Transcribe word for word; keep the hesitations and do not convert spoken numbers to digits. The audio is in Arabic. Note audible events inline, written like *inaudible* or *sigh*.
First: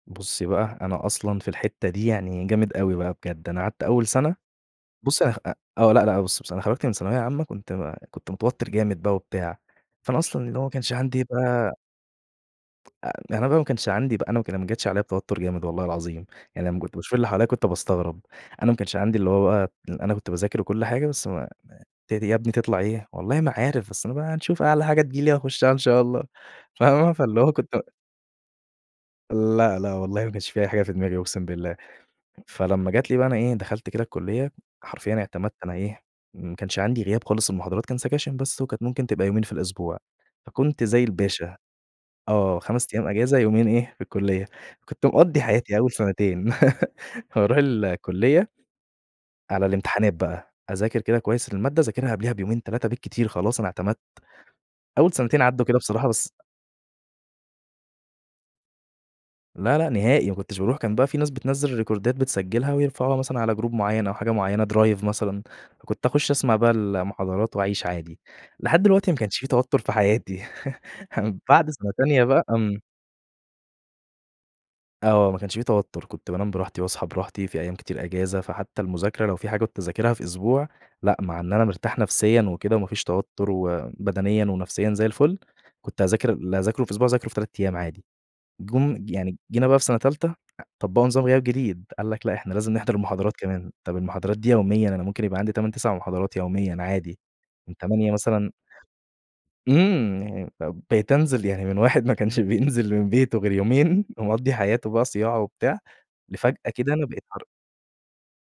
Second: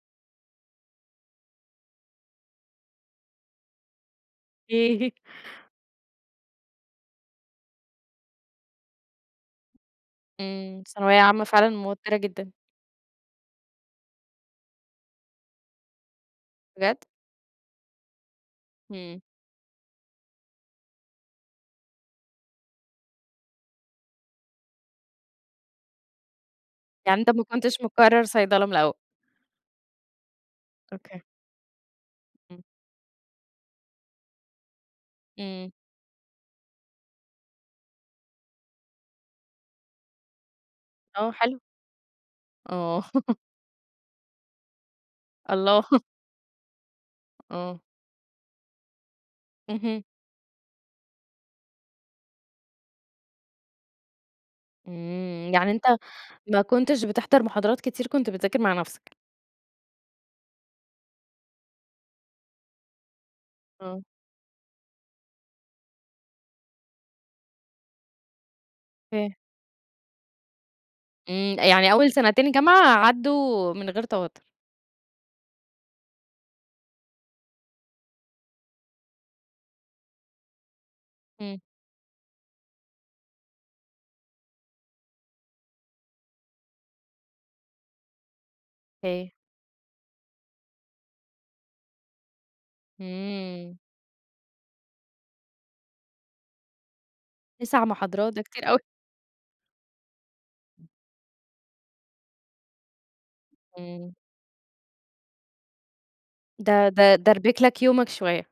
بُصّي بقى، أنا أصلًا في الحتّة دي يعني جامد أوي بقى بجد. أنا قعدت أول سَنة *unintelligible* بُصّي أنا خ أ آه. لأ، لأ بُصّي بصراحة أنا خرجت من ثانوية عامة كنت ما كنت متوتّر جامد بقى وبتاع، فأنا أصلًا اللي هو ما إمم. كانش ثانوية عندي عامة فعلًا بقى موتِّرة جدًا. آآ أنا بقى وما كانش عندي بقى أنا وك ما جاتش عليّا بتوتُّر جامد والله العظيم، يعني لمّا كنت بجد؟! باشوف اللي حواليّا كنت باستغرب. أنا ما كانش عندي إمم. اللي هو بقى اللي أنا كنت باذاكر وكل حاجة، بس ما ما ت دي يا ابني تطلع إيه؟ والله ما عارف، بس أنا بقى هنشوف أعلى حاجة تيجي لي هاخشّها إن شاء الله فاهمة؟ يعني أنت فاللي ما هو كنت كنتش مقرّر صيدلة من الأول. لأ، لأ، والله ما كانش في أي حاجة في دماغي أوكي. أقسم بالله. إمم. فلمّا جات لي بقى أنا إيه، دخلت كده الكلّية، حرفيًا اعتمدت إمم. أنا إيه، ما كانش عندي غياب خالص المحاضرات كان سكاشن بس وكانت ممكن تبقى يومين في الأسبوع، فكنت زي آه الباشا، حلو. آه، خَمَس آه. أيام *laughs* إجازة يومين إيه، في الكلّية. فكنت مقضّي حياتي الله. أول *chuckles* سَنتين *laughs* واروح آه. الكلّية على اهم. الامتحانات بقى، أذاكر كده كويس المادة، أذاكرها قبلها بيومين، تلاتة بالكتير خلاص أنا اعتمدت. أول سَنتين إمم. عدّوا يعني كده أنت بصراحة، بس ما كنتش بتحضر محاضرات كتير كنت بتذاكر مع نَفْسك؟ لأ، لأ نهائي، ما كنتش باروح. كان بقى في ناس بتنزل الريكوردات بتسجّلها ويرفعوها مثلًا على group آه. معيّن أو حاجة معيّنة drive مثلًا، فكنت أخُش أسمع بقى المحاضرات وأعيش عادي. لحد دلوقتي ما ف كانش في توتُّر في حياتي *chuckles* هم إمم. بعد سّنة يعني أول تانية بقى سَنتين آمم جامعة عدّوا من غير توتُّر. آه، ما كانش في توتُّر. كنت بانام براحتي واصحى براحتي، في أيام كتير إجازة فحتّى المذاكرة لو في حاجة كنت أذاكرها في أسبوع، لأ مع إن إمم. أنا مرتاح نفسيًا وكده وما فيش توتُّر وبدنيًا ونفسيًا زي الفل، كنت أذاكر اللي هاذاكره في أسبوع، أذاكره في تلات أيام عادي. جُم ج *unintelligible* يعني جينا بقى في سَنة تالتة أ طبّقوا نظام غياب جديد. قال لك لأ إحنا لازم نحضر المحاضرات كمان، إمم. طَب المحاضرات دي يوميًا أنا ممكن يبقى عندي تَمَن، تِسَع محاضرات يوميًا عادي، من تِسَع تمانية محاضرات! ده مثلًا كتير أوي. إمم. يعني فب بقيت أنزل، يعني من واحد ما كانش بينزل من بيته غير يومين امم. ومقضّي حياته بقى صياعة وبتاع، د لفجأة كده د أنا بقيت حر دَربِك لك يومك شوية.